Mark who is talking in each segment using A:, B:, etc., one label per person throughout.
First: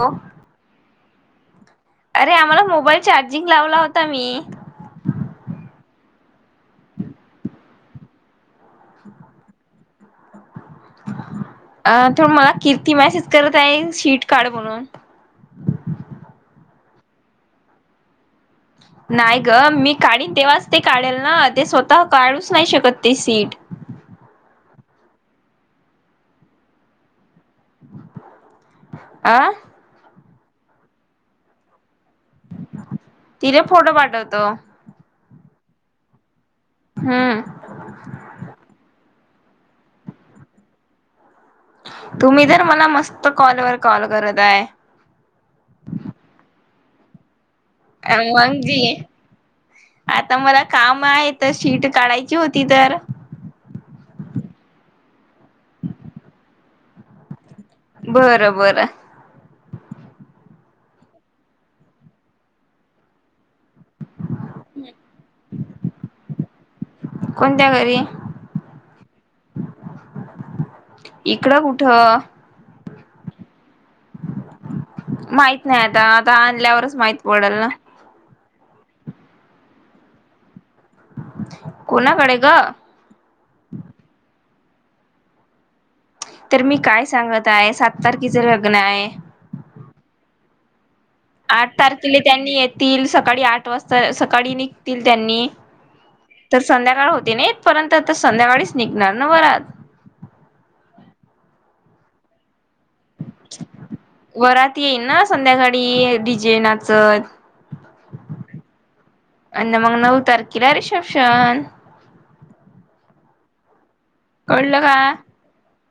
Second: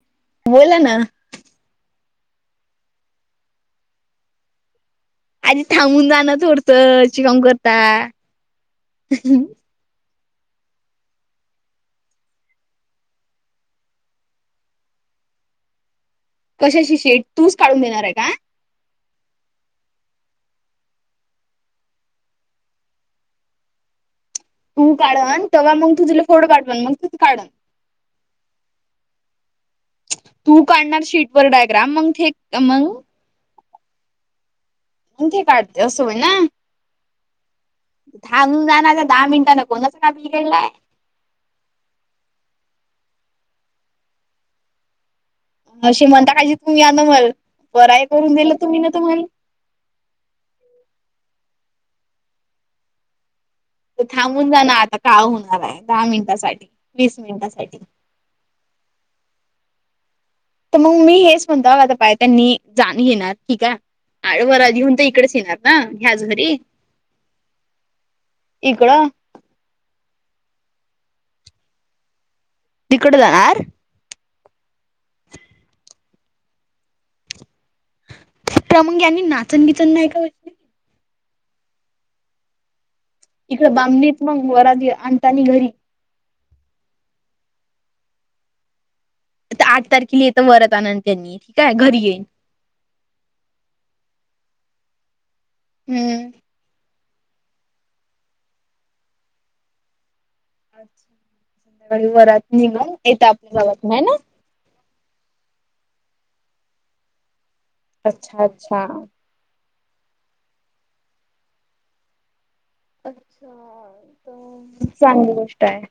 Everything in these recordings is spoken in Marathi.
A: ह.
B: बोला ना.
A: अरे आम्हाला मोबाईल चार्जिंग लावला होता मी
B: आधी थांबून जाणं थोडतं शिकाम करता.
A: अ थोड मला कीर्ती मॅसेज करत आहे शीट काढ म्हणून
B: कशाशी शेड तूच काढून देणार आहे का.
A: नाही ग मी काढन तेव्हाच ते काढेल ना ते स्वतः काढूच नाही शकत ते सीट.
B: तू काढन तेव्हा मग तुझला फोटो पाठवन मग तू काढून.
A: आं.
B: तू काढणार शीट वर डायग्राम मग थेक मग.
A: तिथ फोटो पाठवतो.
B: कोथे काढते असं होई ना
A: हम्म
B: धबून जाणार. दहा मिनिटा न कोसं का बिघेडलाय
A: तुम्ही तरर मला मस्त कॉलवरर कॉल करत आहे.
B: अ म्हणता काजी तुम्ही आलं मला परय करून दिलं
A: मग
B: तुम्ही ना
A: जी
B: त मला
A: आता मला काम आहे तर शीट काढायची होती तर
B: तर थांबून जा ना आता का होणार आहे. दहा मिनिटासाठी वीस मिनिटासाठी.
A: बरं बर
B: तर मग मी हेच म्हणता आता पाय त्यांनी जाण घेणार ठीक आहे आव. लहून तर इकडेच येणार ना घ्याज घरी
A: कोणत्या घरी
B: इकडं
A: इकडं कुठ.
B: तिकट द नाणार
A: माहित नाही आता आता आणल्यावरच माहित पडेल ना
B: त्या मग यांनी नाचण बिचण नाही का.
A: कोणा पडेग
B: इकडे बांमणीत मग वर आणताानी घरी
A: तर मी काय सांगत आहे सात तारखेच लग्न आहे.
B: तर आठ तारखेला येतं वरत आनंत
A: आठ तारखेला त्यांनी येत. निघतील सकाळी आठ वाजता सकाळी निघतील त्यांनी
B: हम्म.
A: तर संध्याकाळ होते नाही परर्यंत आता संध्याकाळीच निघणार ना बरात.
B: अच्छ संध्याकाळी वरात निघून येत आपल्या जवात नाही ना
A: वरात येईल ना संध्याकाळी डिजे नाचत.
B: अच्छा अच्छा.
A: आणि मग नऊ तारखेला रिसेप्शन
B: अच्छा
A: कळलं का
B: चांगली गोष्ट आहे.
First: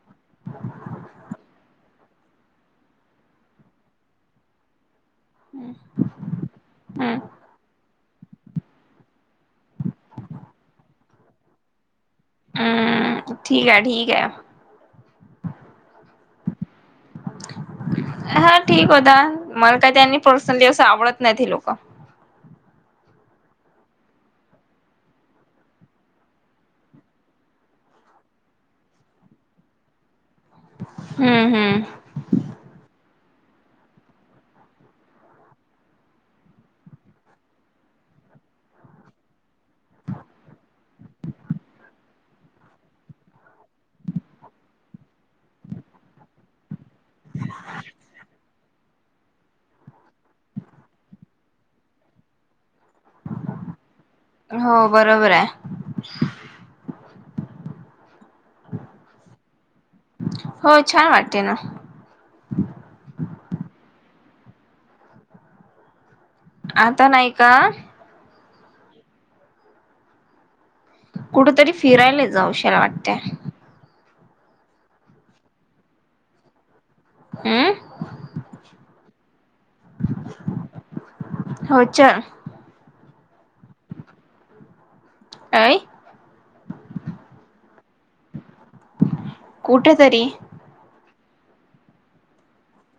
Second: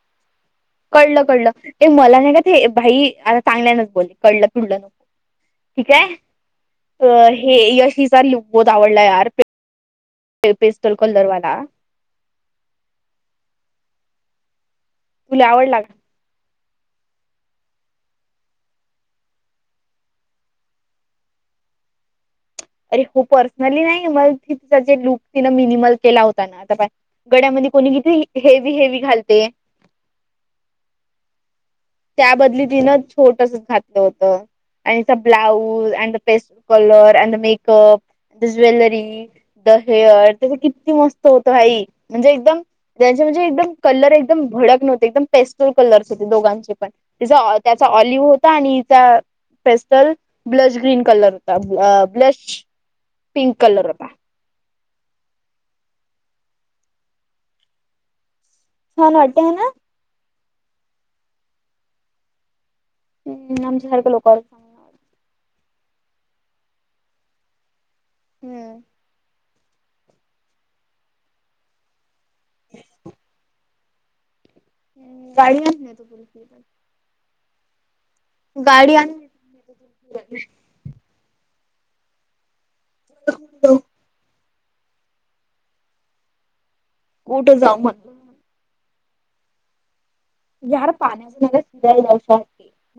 B: कळलं कळलं ते मला नाही का ते भाई आता चांगल्यानच बोलले कळलं फुडलं नको. ठीक आहे
A: हम्म
B: अ हे यशीचा ल बोत आवडला यार पिस्टल कलर वाला.
A: हम्म ठीक आहे ठीक आहे.
B: तुला आवडला का
A: हा ठीक होता मला काय त्यांनी पर्सनली असं आवडत नाही लोक
B: अरे हो पर्सनली नाही मग त ति जे लुक तिन मिनिमल केला होता ना आता गड्यामध्ये कोणी किथ हेवी हेवी घालते.
A: हम्म हम्म!
B: त्या बदली तिनं छोटच घातलं होत. आणि स ब्लाऊज [unintelligible] द हेअर त्याच किती मस्त होत भाई! म्हणजे एकदम त्यांचे म्हणजे एकदम कलर एकदम भडक नव्हते एकदम पेस्टल कलर्स होते दोघांचे त्याचा ऑलिव्ह आणिचा पेस्टल ब्लश ग्रीन कलर होता ब्लश पिंक कलर होता.
A: हो बरोबर आहे. [unintelligible]
B: छान वाटते हाय ना?
A: हो छान वाटते ना.
B: हम् आमच्या सारख्या लोकांना.
A: आता नाही का?
B: हम्म!
A: कुठेतरी फिरायला जाऊशाला वाटतय.
B: गाडी न याच तोपर्यंत
A: आ!
B: गाडी आणि
A: हो अच्छा!
B: हो!
A: काय?
B: कुठं जाऊ म्हटला?
A: कुठ तरी!
B: यार पाण्याचा फिरायला जाऊ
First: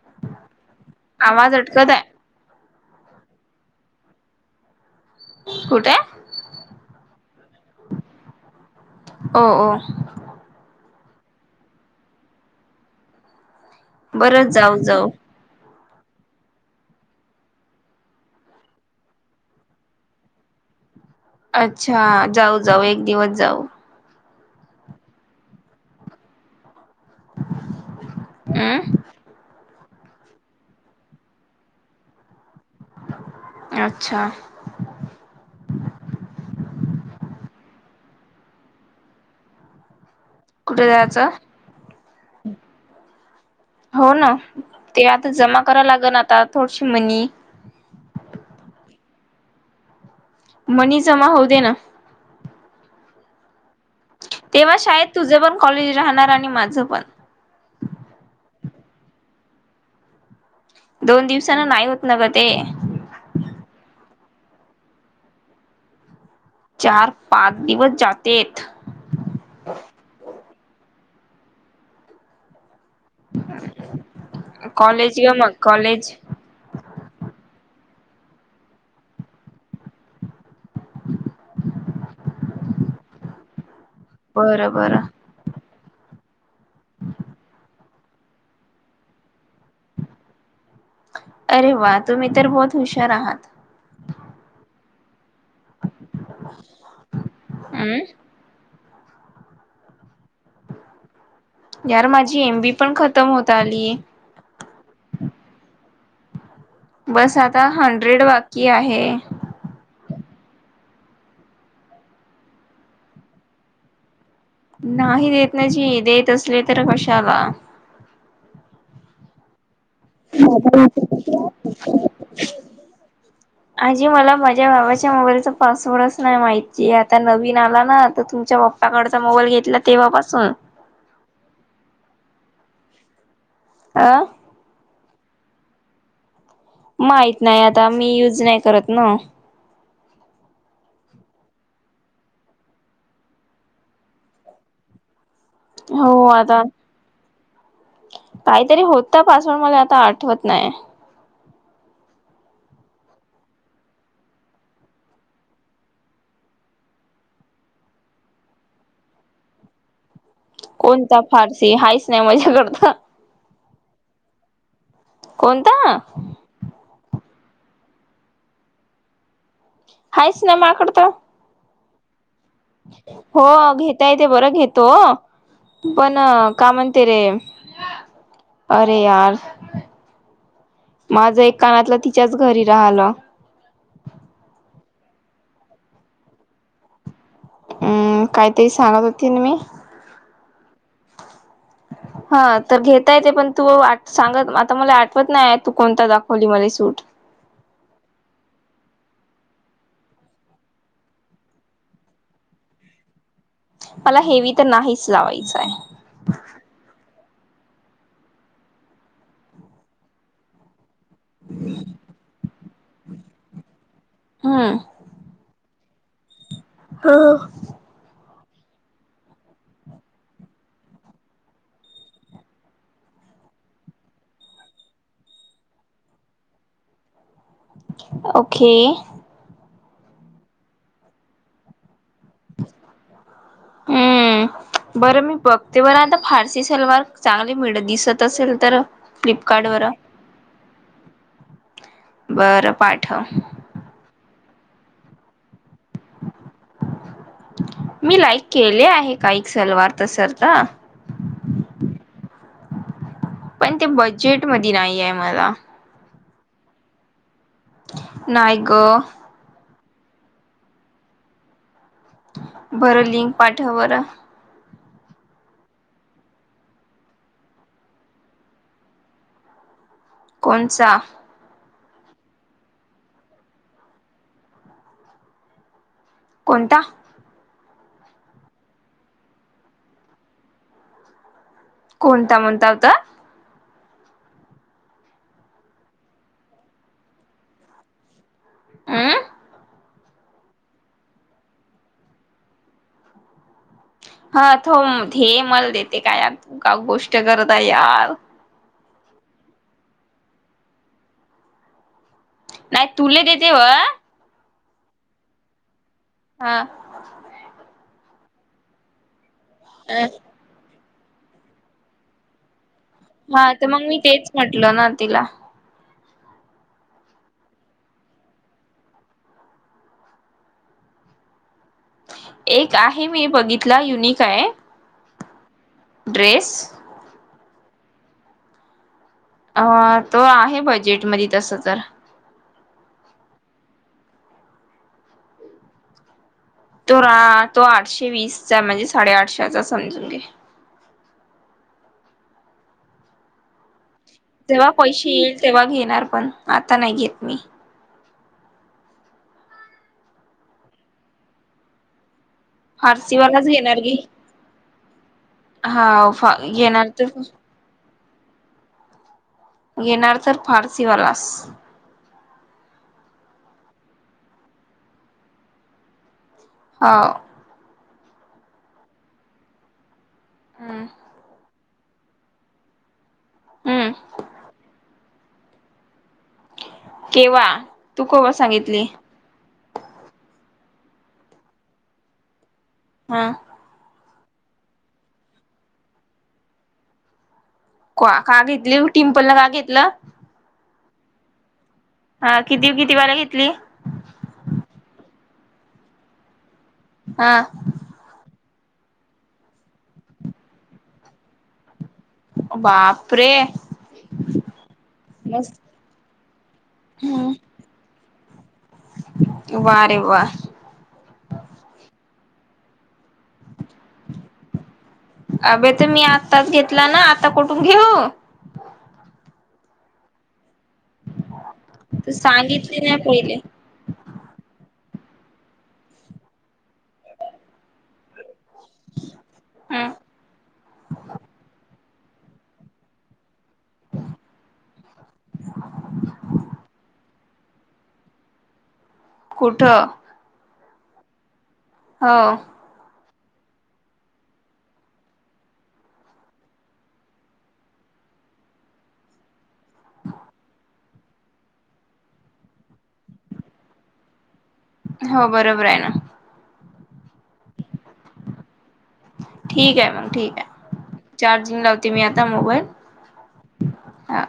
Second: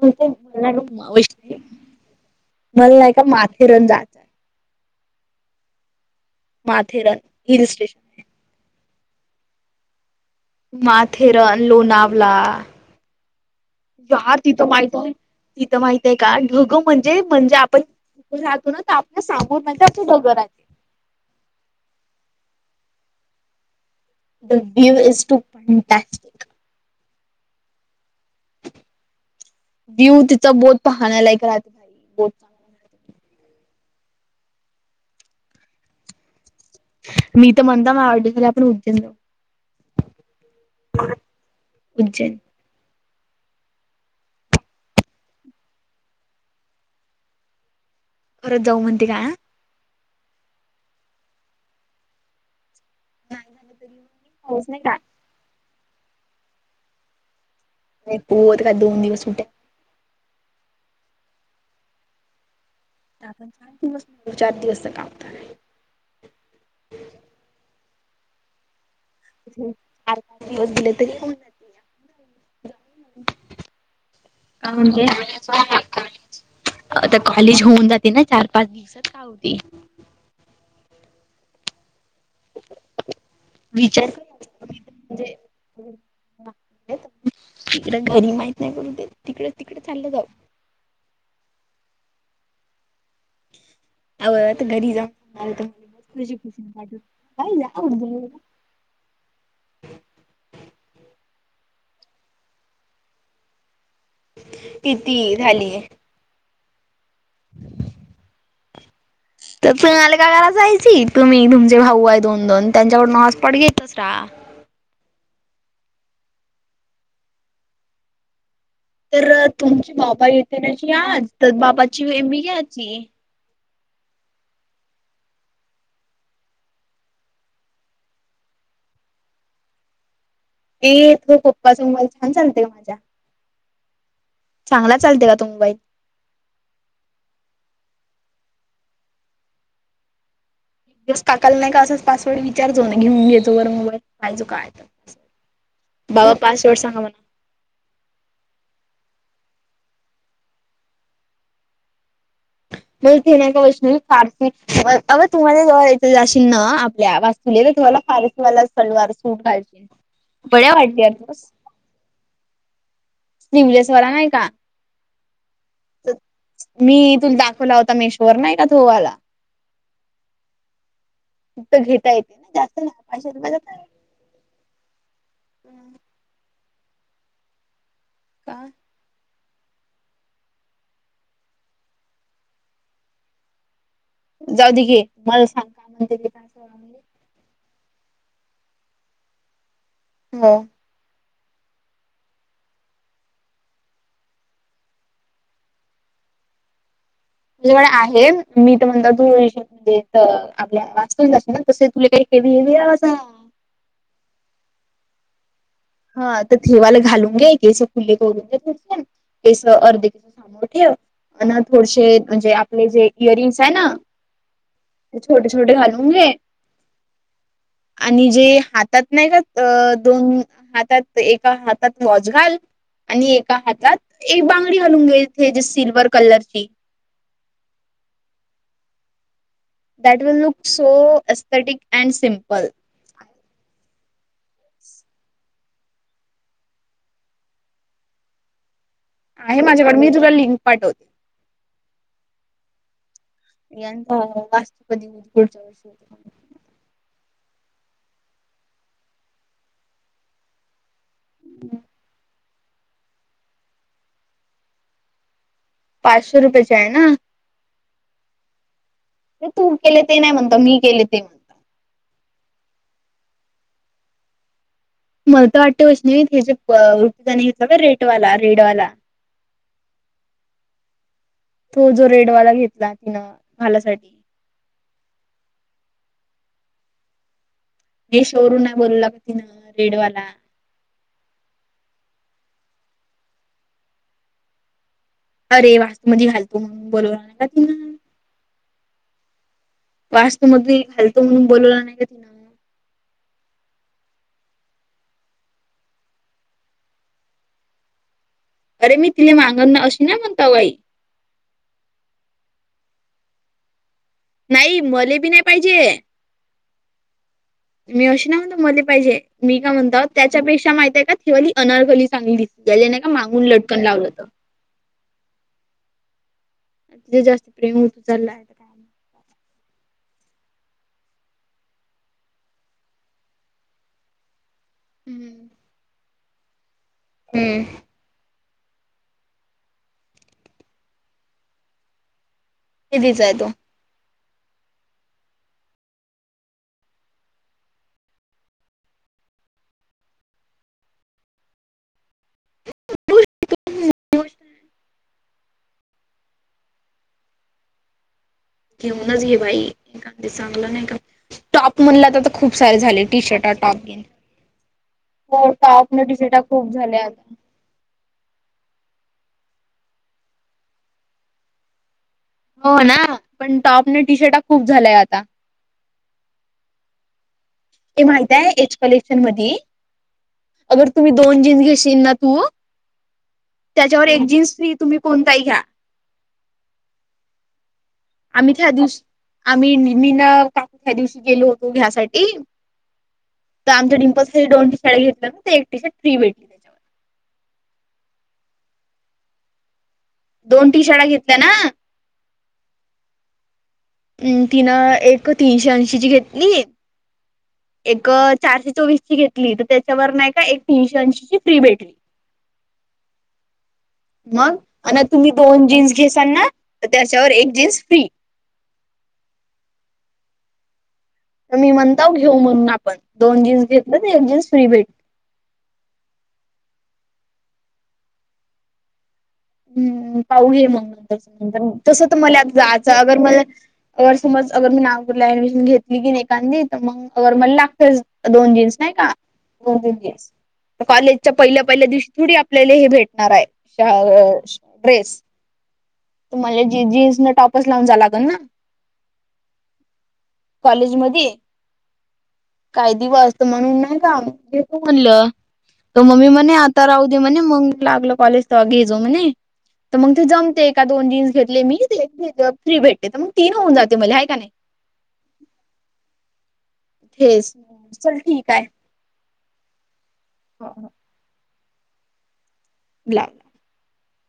B: पण ते म्हणव
A: आवाज
B: म्हण
A: अटकत आहे
B: नाहीय का माथेरन जायचं.
A: कुठे?
B: Matheran hill station!
A: हो!
B: माथेरन, लोणावला या
A: बरं
B: तिथं
A: जाऊ
B: माहित
A: जाऊ
B: आहे तिथं माहित आहे का घगं म्हणजे म्हणजे आपण राहतो ना आपल्या सांगून अशी मगर आली.
A: अच्छा जाऊ जाऊ एक दिवस जाऊ!
B: [unintelligible]
A: आ?
B: व्ह्यू तिचं बोत पाहण्या लायक राहते. भाई बोत
A: अच्छा!
B: मी तर म्हणता ना आपण उज्जैन जाऊ.
A: कुठे जायचं?
B: उज्जैन
A: हो ना ते आता जमा कराय लाग ना आता थोडीशी मनी.
B: परत जाऊ म्हणते काय?
A: मणी जमा होऊ दे ना!
B: नाय झालं तरी पाऊस
A: तेव्हा
B: नाही का
A: शाळेत तुझं पण कॉलेज राहणार आणि माझं पण.
B: नाहीत का दोन दिवस कुठे
A: दोन दिवसाना नाही होत न ग ते.
B: आपण चार दिवस चार दिवसच काम करू.
A: चार पाच दिवस जातेत.
B: चार पाच दिवस गेले तरी जाते का म्हणजे
A: कॉलेज ग मग कॉलेज?
B: आता कॉलेज होऊन जाते ना चार-पाच दिवसात का होते. विचार [inaudible]
A: बरं बरं
B: म्हणजे [inaudible] तिकडे घरी माहित नाही करून ते तिकडे तिकडे चाललं जाऊ.
A: अरे वा तुम्ही तर बहुत हुशार आहात.
B: आवड आता घरी जाऊन [inaudible] खुशी खुशी.
A: हम्म
B: [unintelligible]
A: यार माझी एम बी पण खतम होत आलीय.
B: किती झालीय
A: बस आता हंड्रेड बाकी आहे.
B: तर तुम्हाला का घरा जायची तुम्ही तुमचे भाऊ आहे दोन-दोन त्यांच्याकडून हॉसपॉट घेतस रा.
A: नाही देत नाहीची देत असले तर कशाला
B: तर तुमची बाबा येेतनयाची आज तर बाबाचीे मी घ्याची.
A: आजी मला माझ्या बाबाच्या मोबाईलचा पासवर्डच नाही माहिती आहे आता नवीन आला ना आता तुमच्या बा पाकडचा मोबाईल घेतला तेव्हापासून
B: ये तो पप्पा समोर छान चालतेय का माझा
A: आं
B: चांगला चालते का तो मोबाईल?
A: माहित नाही आता मी युज नाय करत ना.
B: दिवस काकाला नाही का असंच पासवर्ड विचारचो ना घेऊन घेतो वर मोबाईल पायजो काय
A: हो
B: बाबा
A: आता
B: पासवर्ड सांगा मला.
A: काहीतरी होता पासवर्ड मला आता आठवत नाही.
B: मग ते नाय का वैष्णवी फारसी सोबत अगं तुम्हाला जवळ येतील जाशील न आपल्या वा [unintelligible] तुम्हाला फारसी वाला सलवार सूट घ्याचे.
A: कोणता फारसी हाहीच नाही माझ्याकडता.
B: स्लीवलेसवाला नाही का?
A: कोणता
B: मी तुला दाखवला होता मेशवर नाही का तो वाला.
A: हायेच नाय मा कडे तो.
B: तर घेता येत जास
A: हो घेता येते बरं घेतो पण ना का म्हणते
B: काय
A: अरे यार माझं एक कानातलं तिच्याच घरी राहिलं.
B: जाऊ दे की मला सांग. [inaudible] स
A: हम्म, काहीतरी सांगत होती ना मी?
B: हो
A: हा तर घेता येते पण तू आठ सांगत आता मला आठवत नाही तू कोणता दाखवली माली सूट.
B: तुझ्याकडे आहे मी तर म्हणत तू ही शक देतं आपल्या वाचकून जाशे तसे तुला काही केवी हे या असं
A: मला हेवी तर नाहीच लावायचं आहे.
B: हा तर ठेवाला घालून घे केसं खुले करून घे केसं अर्ध केसं मोठी हवं हा ना थोडशे म्हणजे आपले जे इयरिंग्स आहे ना छोटे छोटे घालून घे.
A: हा.
B: आणि जे हातात नाही का अ दोन हातात एका हातात वॉच घाल आणि एका हातात एक बांगडी घालून घेईलथे जे सिल्वर कलरची
A: ओके.
B: [unintelligible]
A: हम्म बरं मी पक ते बरं आता फारसी सलवार चांगली मिळ दिसत असेल तर
B: आहे
A: फ्लिपकार्ट वर
B: माझ्याकडे मी तुला लिंक पाठवते
A: बरं पाठव
B: यांचा वास्त्रपदी होती पुढच्या वर्षी होती
A: मी लाईक केले आहे काही सलवार तरसर तर
B: हम्
A: पण ते बजेट मध नाही आहे मला
B: पाचशो रुपयेचा आहे ना
A: नाहिग
B: ते तू केले ते नाही म्हणत मी केले ते
A: बरं लिंक पाठ बर
B: मलत वाटतेवच नाही हे जे टीनी घेतलं का रेडवाला रेडवाला [inaudible]
A: कोणचा
B: तो जो रेडवाला घेतला तिनं भालासाठी
A: कोणता
B: हे शोरूम नाही बोल लाग तिनं रेडवाला
A: कोणता म्हणतात
B: अरे वास्तू मजे घालतो म्हणून बोल का तु
A: अं
B: वास्तू मध घालतो म्हणून बोलवला नाही
A: हा तो मल देते काय त का गोष्ट करता यार
B: अरे मी तिला माांगन ना अशी ना म्हणता बाई
A: नाही तुला देते व
B: नाही मले बी नाही पाहिजे
A: हा
B: मी अशी ना म्हणतो मध्ये पाहिजे मी का म्हणत त्या त्याच्यापेक्षा माहितय का िवाली अनरखली चांगली त्या नाही का मागून लटकन लावलं होत
A: भेटलं ना तिला
B: जे जास्त प्रेम उतु चंलाय
A: एक आहे मी बघितला युनिक आहे
B: हम् हम
A: ड्रेस
B: हम्म
A: अ तो आहे बजेटमध्ये तस तर
B: ते दिच आहे तो
A: तो रा तो आठशे वीसचा म्हणजे साडेआठशेचा समजून घे जेव्हा पैसे येईल तेव्हा घेणार पण आता नाही घेत मी
B: घेऊनच घ बाई एखदी चांगलं नाही टॉप म्हणलं आ खूप सारे झाले टी
A: फारसीवालाच
B: शर्ट
A: घेणार
B: टॉप
A: घे
B: घेन हो टप
A: हा
B: नटि
A: फा
B: सटा खूप
A: घेणार
B: झाले
A: तर
B: आता
A: येेणार तर फारसीवालासम
B: हो ना पण टॉप न टी शर्टा खूप झालंय आता
A: हो
B: ते माहित आहे एच कलेक्शन मध्ये
A: हम्म
B: अगर तुम्ही दोन जीन्स घेशील ना तू
A: हम्म
B: त्याच्यावर एक जीन्स फ्री तुम्ही कोणताही घ्या
A: केव्हा तू केव्हा
B: आम्ही त्या
A: सांगितली
B: दिवशी आम्ही मी ना का त्या दिवशी गेलो होतो घ्यासाठी
A: हा
B: तर आमच्या डमपल हे दोनी शाळे घेतले ना तर एक टी शर्ट फ्री भेटली त्याच्यावर
A: का घेतली टिम्पल न का घेतलं
B: दोन टी शाळा घेतल्या ना.
A: हा किती किती वार घेतली.
B: म तिनं एक तीनशे ऐंशीची घेतली.
A: हा.
B: एक चारशे चोवीस ची घेतली तर त्याच्यावर नाही का एक तीनशे ऐंशी ची फ्री बेटरी.
A: बापरे.
B: मग आणि तुम्ही
A: मस्त
B: दोन जीन्स घेसाल ना तर त्याच्यावर एक जीन्स फ्री
A: वारे वा.
B: मी म्हणताव घेऊ म्हणून आपण दोन जीन्स घेतलं तर एक जीन्स फ्री भेट.
A: अभे तर मी आत्ताच घेतला ना आता कुठून घेऊ.
B: हम्म पाहू घे मग नंतर नंतर तस
A: तू
B: तर मला आता
A: सांगितली
B: जायचं
A: नाही
B: अगर
A: पहिले
B: मला. अगर समज अगर मी नागपूरला ऍडमिशन घेतली की एकांदी. तर मग अगर मला लागते दोन जीन्स नाही का दोन
A: हम्म
B: तीन जीन्स. कॉलेजच्या पहिल्या पहिल्या दिवशी थोडी आपल्याला हे भेटणार आहे. ड्रेस त म्हला ज जीन्स न टॉपच लावून जा लागल ना.
A: कुठं
B: कॉलेज म
A: हा.
B: काही दिवस तर म्हणून नाही काजे तू म्हणलं. त मम्मी म आता राहऊ दे म्हणे मग लागल कॉज तर आगे जाऊ म्हणे. तर मग ते जमते एका दोन जीन्स घेतले मी ते फ्री भेटते तर मग तीन होऊन जाते मलाय का नाही.
A: हो बरोबर आहे ना.
B: हेच चल ठीक आहे.
A: ठीक आहे मॅम ठीक आहे.
B: हो ह.
A: चार्जिंग लावते मी आता मोबाईल
B: बला
A: हा